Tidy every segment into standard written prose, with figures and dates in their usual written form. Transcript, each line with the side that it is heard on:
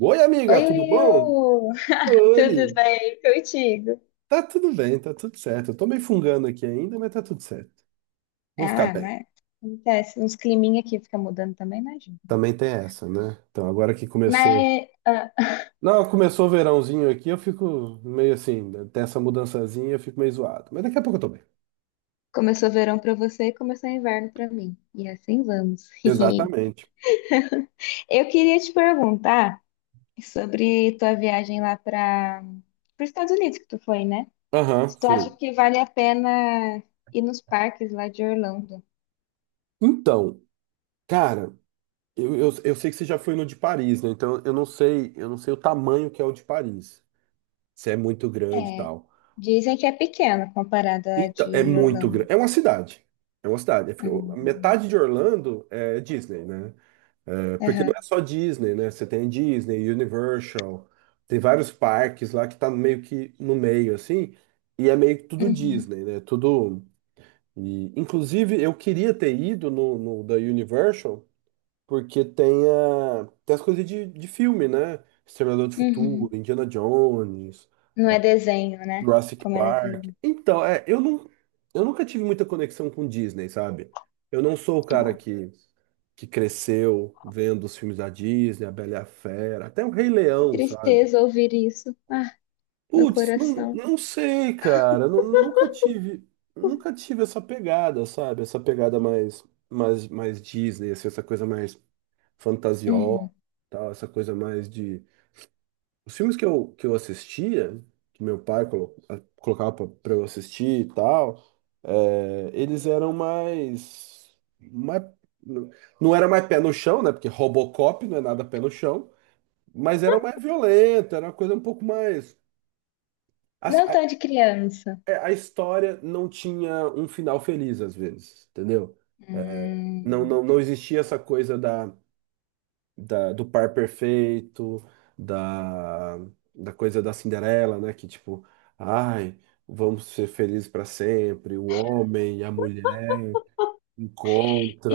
right: Oi, amiga,
left: Oi,
right: tudo bom?
left: Will! Tudo
right: Oi.
left: bem contigo?
right: Tá tudo bem, tá tudo certo. Eu tô meio fungando aqui ainda, mas tá tudo certo. Vou ficar
left: Ah,
right: bem.
left: mas acontece. Uns climinha aqui fica mudando também, não ajuda.
right: Também tem essa, né? Então, agora que começou.
left: Mas ah,
right: Não, começou o verãozinho aqui, eu fico meio assim, né? Tem essa mudançazinha, eu fico meio zoado. Mas daqui a pouco eu tô bem.
left: começou verão pra você e começou inverno pra mim. E assim vamos.
right: Exatamente.
left: Eu queria te perguntar sobre tua viagem lá para os Estados Unidos que tu foi, né?
right: Aham,
left: Se tu acha
right: fui.
left: que vale a pena ir nos parques lá de Orlando?
right: Então, cara, eu sei que você já foi no de Paris, né? Então eu não sei o tamanho que é o de Paris. Se é muito grande e
left: É,
right: tal.
left: dizem que é pequeno comparada à
right: Então, é
left: de
right: muito
left: Orlando.
right: grande. É uma cidade. É uma cidade.
left: Hum,
right: Metade de Orlando é Disney, né? É, porque não
left: aham.
right: é só Disney, né? Você tem Disney, Universal, tem vários parques lá que tá meio que no meio, assim, e é meio que tudo
left: Uhum.
right: Disney, né? Tudo. E, inclusive, eu queria ter ido no da Universal, porque tem, a, tem as coisas de filme, né? Exterminador do Futuro,
left: Uhum.
right: Indiana Jones.
left: Não é desenho, né?
right: Jurassic
left: Como ela diz.
right: Park. Então, é, eu não, eu nunca tive muita conexão com Disney, sabe? Eu não sou o cara
left: Ah,
right: que, cresceu vendo os filmes da Disney, A Bela e a Fera, até o Rei
left: que
right: Leão, sabe?
left: tristeza ouvir isso. Ah, meu
right: Putz, não,
left: coração.
right: não sei, cara. Nunca tive essa pegada, sabe? Essa pegada mais, mais Disney, assim, essa coisa mais fantasiosa,
left: Uhum.
right: tal, essa coisa mais de. Os filmes que eu assistia, que meu pai colocava pra eu assistir e tal, é, eles eram mais, mais. Não era mais pé no chão, né? Porque Robocop não é nada pé no chão, mas era mais violento, era uma coisa um pouco mais. A,
left: Não
right: a,
left: tão de criança.
right: é, a história não tinha um final feliz, às vezes, entendeu? É,
left: Hum.
right: não existia essa coisa da. Do par perfeito, da, da coisa da Cinderela, né? Que tipo, ai, vamos ser felizes para sempre. O homem e a mulher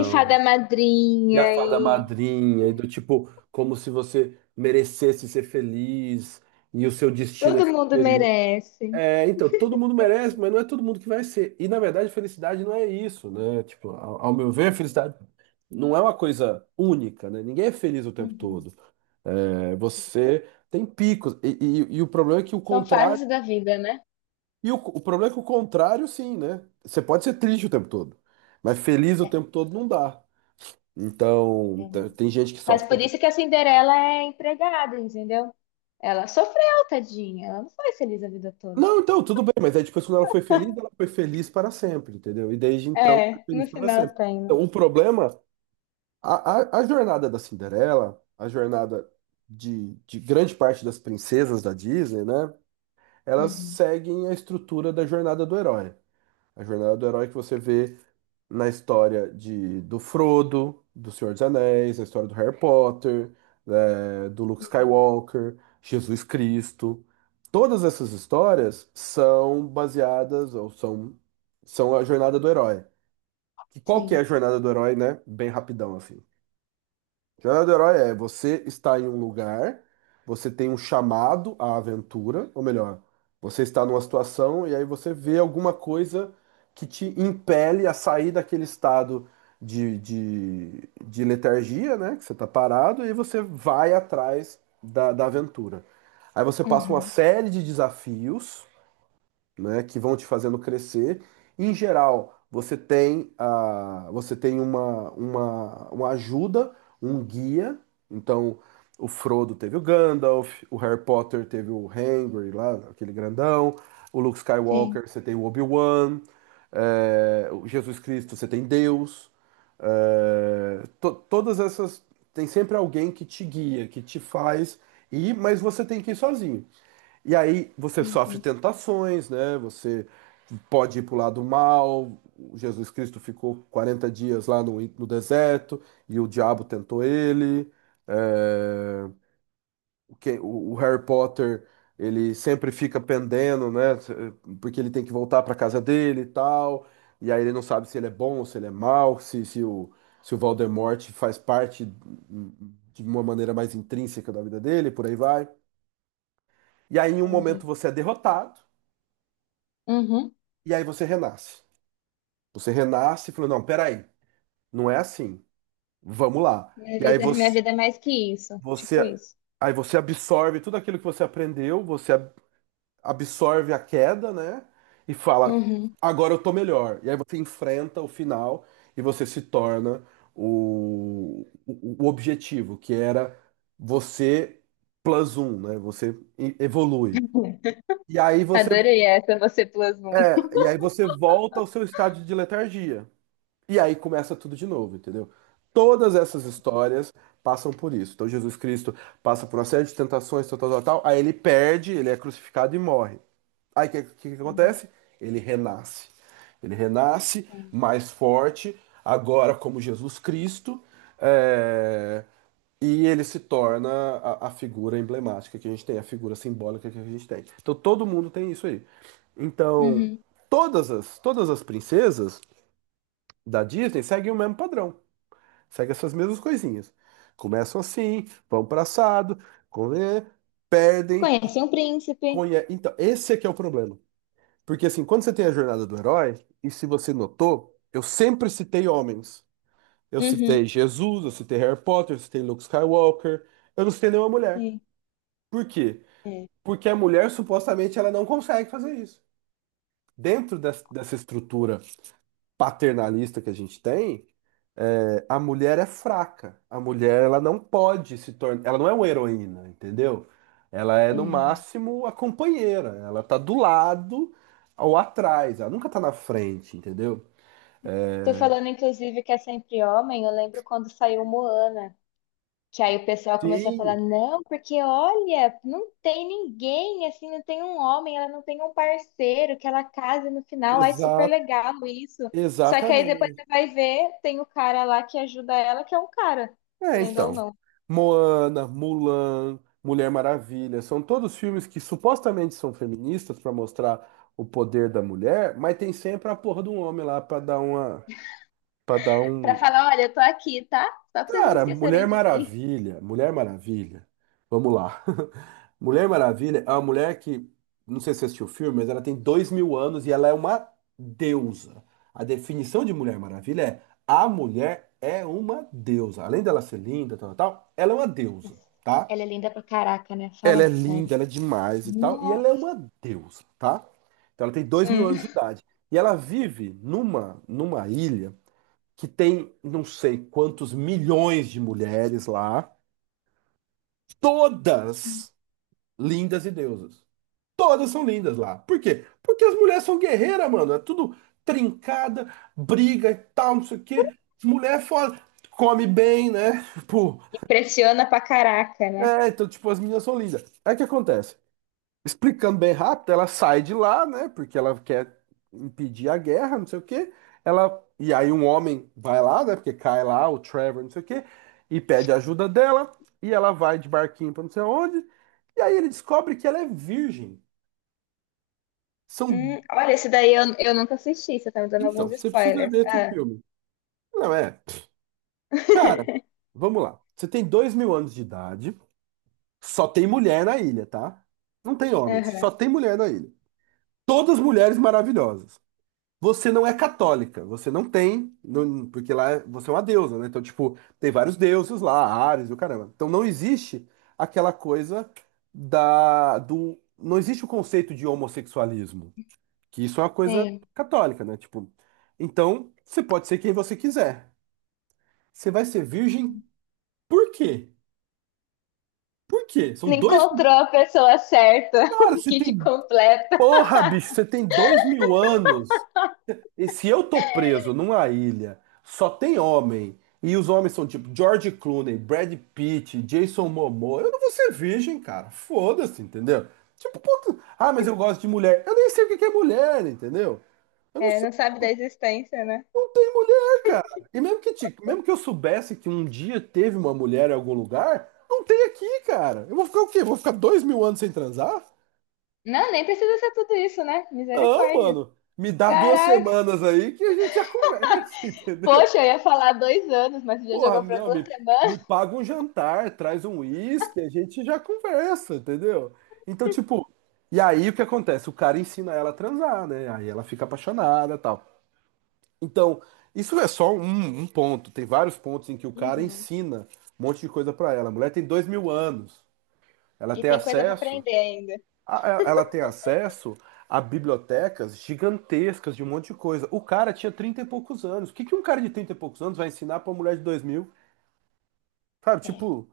left: E fada
right: E a
left: madrinha,
right: fada
left: e
right: madrinha, e do tipo, como se você merecesse ser feliz, e o seu destino é
left: todo
right: ser
left: mundo
right: feliz.
left: merece.
right: É, então, todo mundo merece, mas não é todo mundo que vai ser. E na verdade, felicidade não é isso, né? Tipo, ao meu ver, felicidade não é uma coisa única, né? Ninguém é feliz o tempo
left: Uhum.
right: todo. É, você tem picos. E, e o problema é que o
left: São
right: contrário.
left: fases da vida, né?
right: E o problema é que o contrário, sim, né? Você pode ser triste o tempo todo, mas feliz o tempo todo não dá. Então,
left: Realmente.
right: tem gente que só
left: Mas
right: fica.
left: por isso que a Cinderela é empregada, entendeu? Ela sofreu, tadinha. Ela não foi feliz a vida toda.
right: Não, então, tudo bem, mas aí depois quando ela foi feliz para sempre, entendeu? E desde então, foi
left: É, no
right: feliz para
left: final
right: sempre.
left: tem, né?
right: Então, o problema. A, a jornada da Cinderela, a jornada de grande parte das princesas da Disney, né? Elas
left: Uhum.
right: seguem a estrutura da jornada do herói. A jornada do herói que você vê na história do Frodo, do Senhor dos Anéis, na história do Harry Potter, do Luke Skywalker, Jesus Cristo. Todas essas histórias são baseadas ou são, são a jornada do herói. E qual que é
left: Sim.
right: a jornada do herói, né? Bem rapidão, assim. Jornada do Herói é você está em um lugar, você tem um chamado à aventura, ou melhor, você está numa situação e aí você vê alguma coisa que te impele a sair daquele estado de letargia, né? Que você está parado e você vai atrás da, da aventura. Aí você passa uma
left: Uhum.
right: série de desafios, né, que vão te fazendo crescer. Em geral, você tem, a, você tem uma ajuda, um guia. Então, o Frodo teve o Gandalf, o Harry Potter teve o Hagrid lá, aquele grandão. O Luke
left: Sim.
right: Skywalker, você tem o Obi-Wan. É, o Jesus Cristo, você tem Deus. É, todas essas... Tem sempre alguém que te guia, que te faz ir, mas você tem que ir sozinho. E aí você sofre
left: Entendi.
right: tentações, né? Você pode ir para o lado mal. Jesus Cristo ficou 40 dias lá no deserto e o diabo tentou ele. É, o Harry Potter, ele sempre fica pendendo, né? Porque ele tem que voltar para casa dele e tal. E aí ele não sabe se ele é bom ou se ele é mau, se o, se o Voldemort faz parte de uma maneira mais intrínseca da vida dele, por aí vai. E aí, em um momento,
left: Entendi.
right: você é derrotado.
left: Uhum.
right: E aí você renasce. Você renasce e falou, não, peraí, não é assim. Vamos lá. E aí
left: Minha vida é mais que isso. Tipo
right: você,
left: isso.
right: aí você absorve tudo aquilo que você aprendeu, você absorve a queda, né? E fala,
left: Uhum.
right: agora eu tô melhor. E aí você enfrenta o final e você se torna o objetivo, que era você plus um, né? Você evolui. E aí você,
left: Adorei essa, você plus um.
right: é, e aí você volta ao seu estado de letargia. E aí começa tudo de novo, entendeu? Todas essas histórias passam por isso. Então Jesus Cristo passa por uma série de tentações, tal, tal, tal, tal. Aí ele perde, ele é crucificado e morre. Aí o que, que
left: Uhum.
right: acontece? Ele renasce. Ele renasce
left: É.
right: mais forte, agora como Jesus Cristo, é, e ele se torna a figura emblemática que a gente tem, a figura simbólica que a gente tem. Então todo mundo tem isso aí. Então,
left: Uhum.
right: todas as princesas da Disney seguem o mesmo padrão, seguem essas mesmas coisinhas. Começam assim, vão para assado, come- perdem,
left: Conheci um príncipe.
right: conhe... Então, esse é que é o problema. Porque assim, quando você tem a jornada do herói, e se você notou, eu sempre citei homens. Eu citei
left: Uhum.
right: Jesus, eu citei Harry Potter, eu citei Luke Skywalker, eu não citei nenhuma mulher.
left: Sim.
right: Por quê?
left: É.
right: Porque a mulher supostamente ela não consegue fazer isso. Dentro dessa estrutura paternalista que a gente tem, é, a mulher é fraca. A mulher, ela não pode se tornar. Ela não é uma heroína, entendeu? Ela é, no
left: Uhum.
right: máximo, a companheira. Ela tá do lado ou atrás. Ela nunca tá na frente, entendeu?
left: Tô falando, inclusive, que é sempre homem. Eu lembro quando saiu Moana. Que aí o pessoal começou a falar,
right: Sim,
left: não, porque olha, não tem ninguém, assim, não tem um homem, ela não tem um parceiro que ela case no final, ai, super
right: exa
left: legal isso. Só que aí depois
right: exatamente.
left: você vai ver, tem o cara lá que ajuda ela, que é um cara,
right: É,
left: querendo ou
right: então.
left: não.
right: Moana, Mulan, Mulher Maravilha, são todos filmes que supostamente são feministas para mostrar o poder da mulher, mas tem sempre a porra de um homem lá para dar uma. Pra dar
left: Pra
right: um.
left: falar, olha, eu tô aqui, tá? Só pra vocês não
right: Cara, Mulher
left: esquecerem de mim.
right: Maravilha. Mulher Maravilha. Vamos lá. Mulher Maravilha é uma mulher que. Não sei se você assistiu o filme, mas ela tem 2.000 anos e ela é uma deusa. A definição de Mulher Maravilha é a mulher é uma deusa. Além dela ser linda, tal, tal, tal, ela é uma deusa, tá?
left: Ela é linda pra caraca, né?
right: Ela
left: Fala
right: é linda,
left: sério.
right: ela é demais e tal. E ela é
left: Nossa.
right: uma deusa, tá? Então ela tem dois mil
left: Hum.
right: anos de idade. E ela vive numa ilha. Que tem não sei quantos milhões de mulheres lá, todas lindas e deusas. Todas são lindas lá. Por quê? Porque as mulheres são guerreiras, mano. É tudo trincada, briga e tal, não sei o quê. Mulher é foda, come bem, né? Tipo,
left: Impressiona pra caraca, né?
right: é, então, tipo, as meninas são lindas. Aí o que acontece? Explicando bem rápido, ela sai de lá, né? Porque ela quer impedir a guerra, não sei o quê. Ela, e aí um homem vai lá, né? Porque cai lá o Trevor, não sei o quê, e pede ajuda dela, e ela vai de barquinho pra não sei onde. E aí ele descobre que ela é virgem. São,
left: Olha, esse daí eu nunca assisti, você tá me dando
right: então,
left: alguns
right: você precisa
left: spoilers.
right: ver esse
left: Ah,
right: filme. Não é? Cara, vamos lá. Você tem 2.000 anos de idade, só tem mulher na ilha, tá? Não tem homens.
left: aham.
right: Só tem mulher na ilha. Todas mulheres maravilhosas. Você não é católica, você não tem, não- porque lá você é uma deusa, né? Então, tipo, tem vários deuses lá, Ares e o caramba. Então não existe aquela coisa não existe o conceito de homossexualismo, que isso é uma coisa
left: Sim.
right: católica, né? Tipo, então você pode ser quem você quiser. Você vai ser virgem por quê? Por quê? São
left: Não
right: dois,
left: encontrou a pessoa certa,
right: cara,
left: o
right: você
left: kit
right: tem,
left: completa.
right: porra, bicho, você tem 2.000 anos. E se eu tô preso numa ilha, só tem homem, e os homens são tipo George Clooney, Brad Pitt, Jason Momoa, eu não vou ser virgem, cara. Foda-se, entendeu? Tipo, puta, ah, mas eu gosto de mulher. Eu nem sei o que que é mulher, entendeu? Eu não
left: É,
right: sei,
left: não sabe da existência, né?
right: não tem mulher, cara. E mesmo que, mesmo que eu soubesse que um dia teve uma mulher em algum lugar, não tem aqui, cara. Eu vou ficar o quê? Vou ficar 2.000 anos sem transar?
left: Não, nem precisa ser tudo isso, né?
right: Não,
left: Misericórdia.
right: mano. Me dá duas
left: Caraca.
right: semanas aí que a gente já conversa, entendeu?
left: Poxa, eu ia falar dois anos, mas você já
right: Porra,
left: jogou pra
right: não,
left: duas
right: me
left: semanas.
right: paga um jantar, traz um uísque, a gente já conversa, entendeu? Então, tipo, e aí o que acontece? O cara ensina ela a transar, né? Aí ela fica apaixonada e tal. Então, isso é só um, um ponto. Tem vários pontos em que o cara
left: Uhum.
right: ensina um monte de coisa pra ela. A mulher tem 2000 anos. Ela
left: E
right: tem
left: tem coisa pra
right: acesso.
left: aprender ainda.
right: Ela tem acesso a bibliotecas gigantescas de um monte de coisa. O cara tinha 30 e poucos anos. O que que um cara de 30 e poucos anos vai ensinar pra uma mulher de 2000? Cara,
left: É.
right: tipo,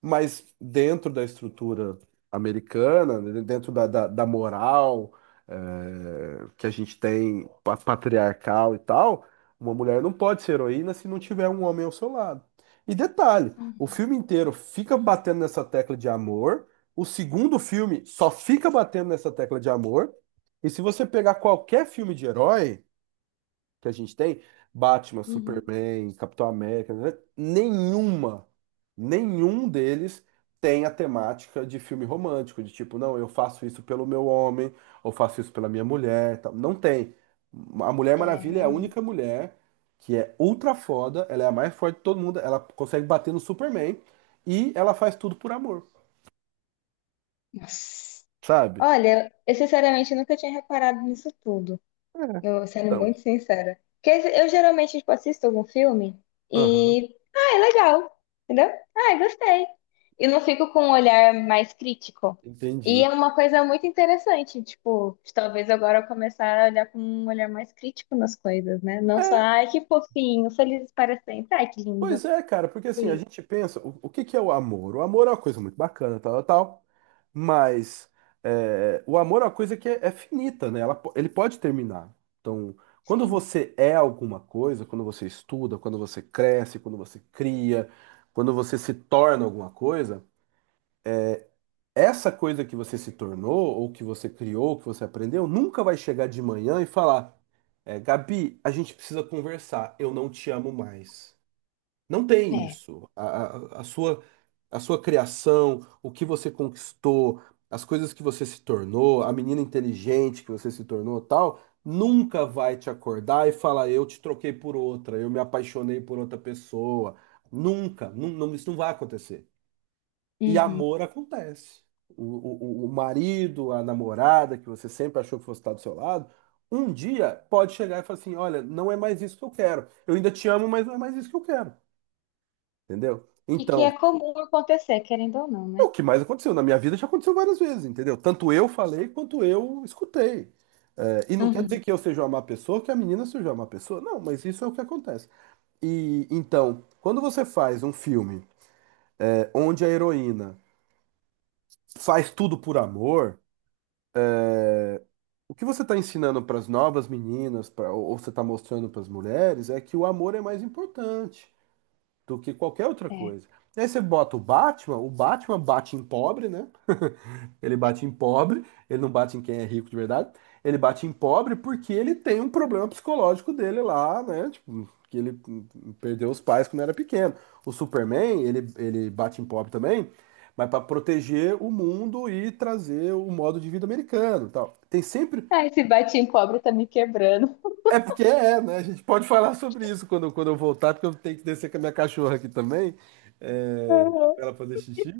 right: mas dentro da estrutura americana, né, dentro da moral que a gente tem patriarcal e tal, uma mulher não pode ser heroína se não tiver um homem ao seu lado. E detalhe, o filme inteiro fica batendo nessa tecla de amor, o segundo filme só fica batendo nessa tecla de amor, e se você pegar qualquer filme de herói que a gente tem, Batman,
left: Uhum.
right: Superman, Capitão América, né? Nenhum deles tem a temática de filme romântico, de tipo, não, eu faço isso pelo meu homem, ou faço isso pela minha mulher, tal. Não tem. A Mulher
left: É,
right: Maravilha é a
left: realmente.
right: única mulher que é ultra foda, ela é a mais forte de todo mundo, ela consegue bater no Superman e ela faz tudo por amor,
left: Nossa.
right: sabe?
left: Olha, eu sinceramente nunca tinha reparado nisso tudo.
right: É.
left: Eu, sendo
right: Então,
left: muito sincera. Porque eu geralmente, tipo, assisto algum filme
right: aham,
left: e. Ah, é legal. Entendeu? Ah, gostei. E não fico com um olhar mais crítico. E é
right: entendi.
left: uma coisa muito interessante, tipo, de talvez agora eu começar a olhar com um olhar mais crítico nas coisas, né? Não só, ai, que fofinho, felizes para sempre, ai, que lindo.
right: Pois é, cara, porque assim, a
left: Sim.
right: gente pensa, o que que é o amor? O amor é uma coisa muito bacana, tal, tal, tal, mas é, o amor é uma coisa é finita, né? Ele pode terminar. Então, quando
left: Sim.
right: você é alguma coisa, quando você estuda, quando você cresce, quando você cria, quando você se torna alguma coisa, essa coisa que você se tornou, ou que você criou, ou que você aprendeu, nunca vai chegar de manhã e falar, é, Gabi, a gente precisa conversar, eu não te amo mais. Não tem
left: É.
right: isso. A sua, a sua criação, o que você conquistou, as coisas que você se tornou, a menina inteligente que você se tornou, tal, nunca vai te acordar e falar, eu te troquei por outra, eu me apaixonei por outra pessoa. Nunca, não, não, isso não vai acontecer. E
left: Uhum.
right: amor acontece. O marido, a namorada que você sempre achou que fosse estar do seu lado, um dia pode chegar e falar assim: olha, não é mais isso que eu quero. Eu ainda te amo, mas não é mais isso que eu quero. Entendeu?
left: E que é
right: Então,
left: comum acontecer, querendo ou não,
right: é o
left: né?
right: que mais aconteceu. Na minha vida já aconteceu várias vezes, entendeu? Tanto eu falei quanto eu escutei. É, e não quer
left: Uhum.
right: dizer que eu seja uma má pessoa, que a menina seja uma má pessoa. Não, mas isso é o que acontece. E então, quando você faz um filme é, onde a heroína faz tudo por amor, o que você está ensinando para as novas meninas, pra, ou você está mostrando para as mulheres, é que o amor é mais importante do que qualquer outra
left: É.
right: coisa. E aí você bota o Batman bate em pobre, né? Ele bate em pobre, ele não bate em quem é rico de verdade. Ele bate em pobre porque ele tem um problema psicológico dele lá, né? Tipo, que ele perdeu os pais quando era pequeno. O Superman, ele bate em pobre também, mas para proteger o mundo e trazer o modo de vida americano, e tal. Tem sempre
left: Ai, esse batim pobre tá me quebrando.
right: é porque é, né? A gente pode falar sobre isso quando, quando eu voltar, porque eu tenho que descer com a minha cachorra aqui também, é,
left: Uhum.
right: para ela fazer xixi.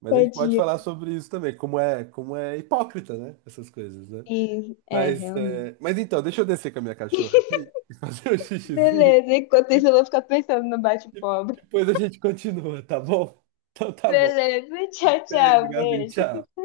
right: Mas a gente pode
left: Tadinha.
right: falar sobre isso também, como é hipócrita, né? Essas coisas, né?
left: Sim, é,
right: Mas,
left: realmente.
right: é, mas então, deixa eu descer com a minha cachorra aqui e fazer um xixizinho
left: Beleza, enquanto isso
right: e
left: eu vou ficar pensando no bate-pobre.
right: depois a gente continua, tá bom? Então tá bom.
left: Beleza, tchau, tchau,
right: Beijo, Gabi.
left: beijo.
right: Tchau.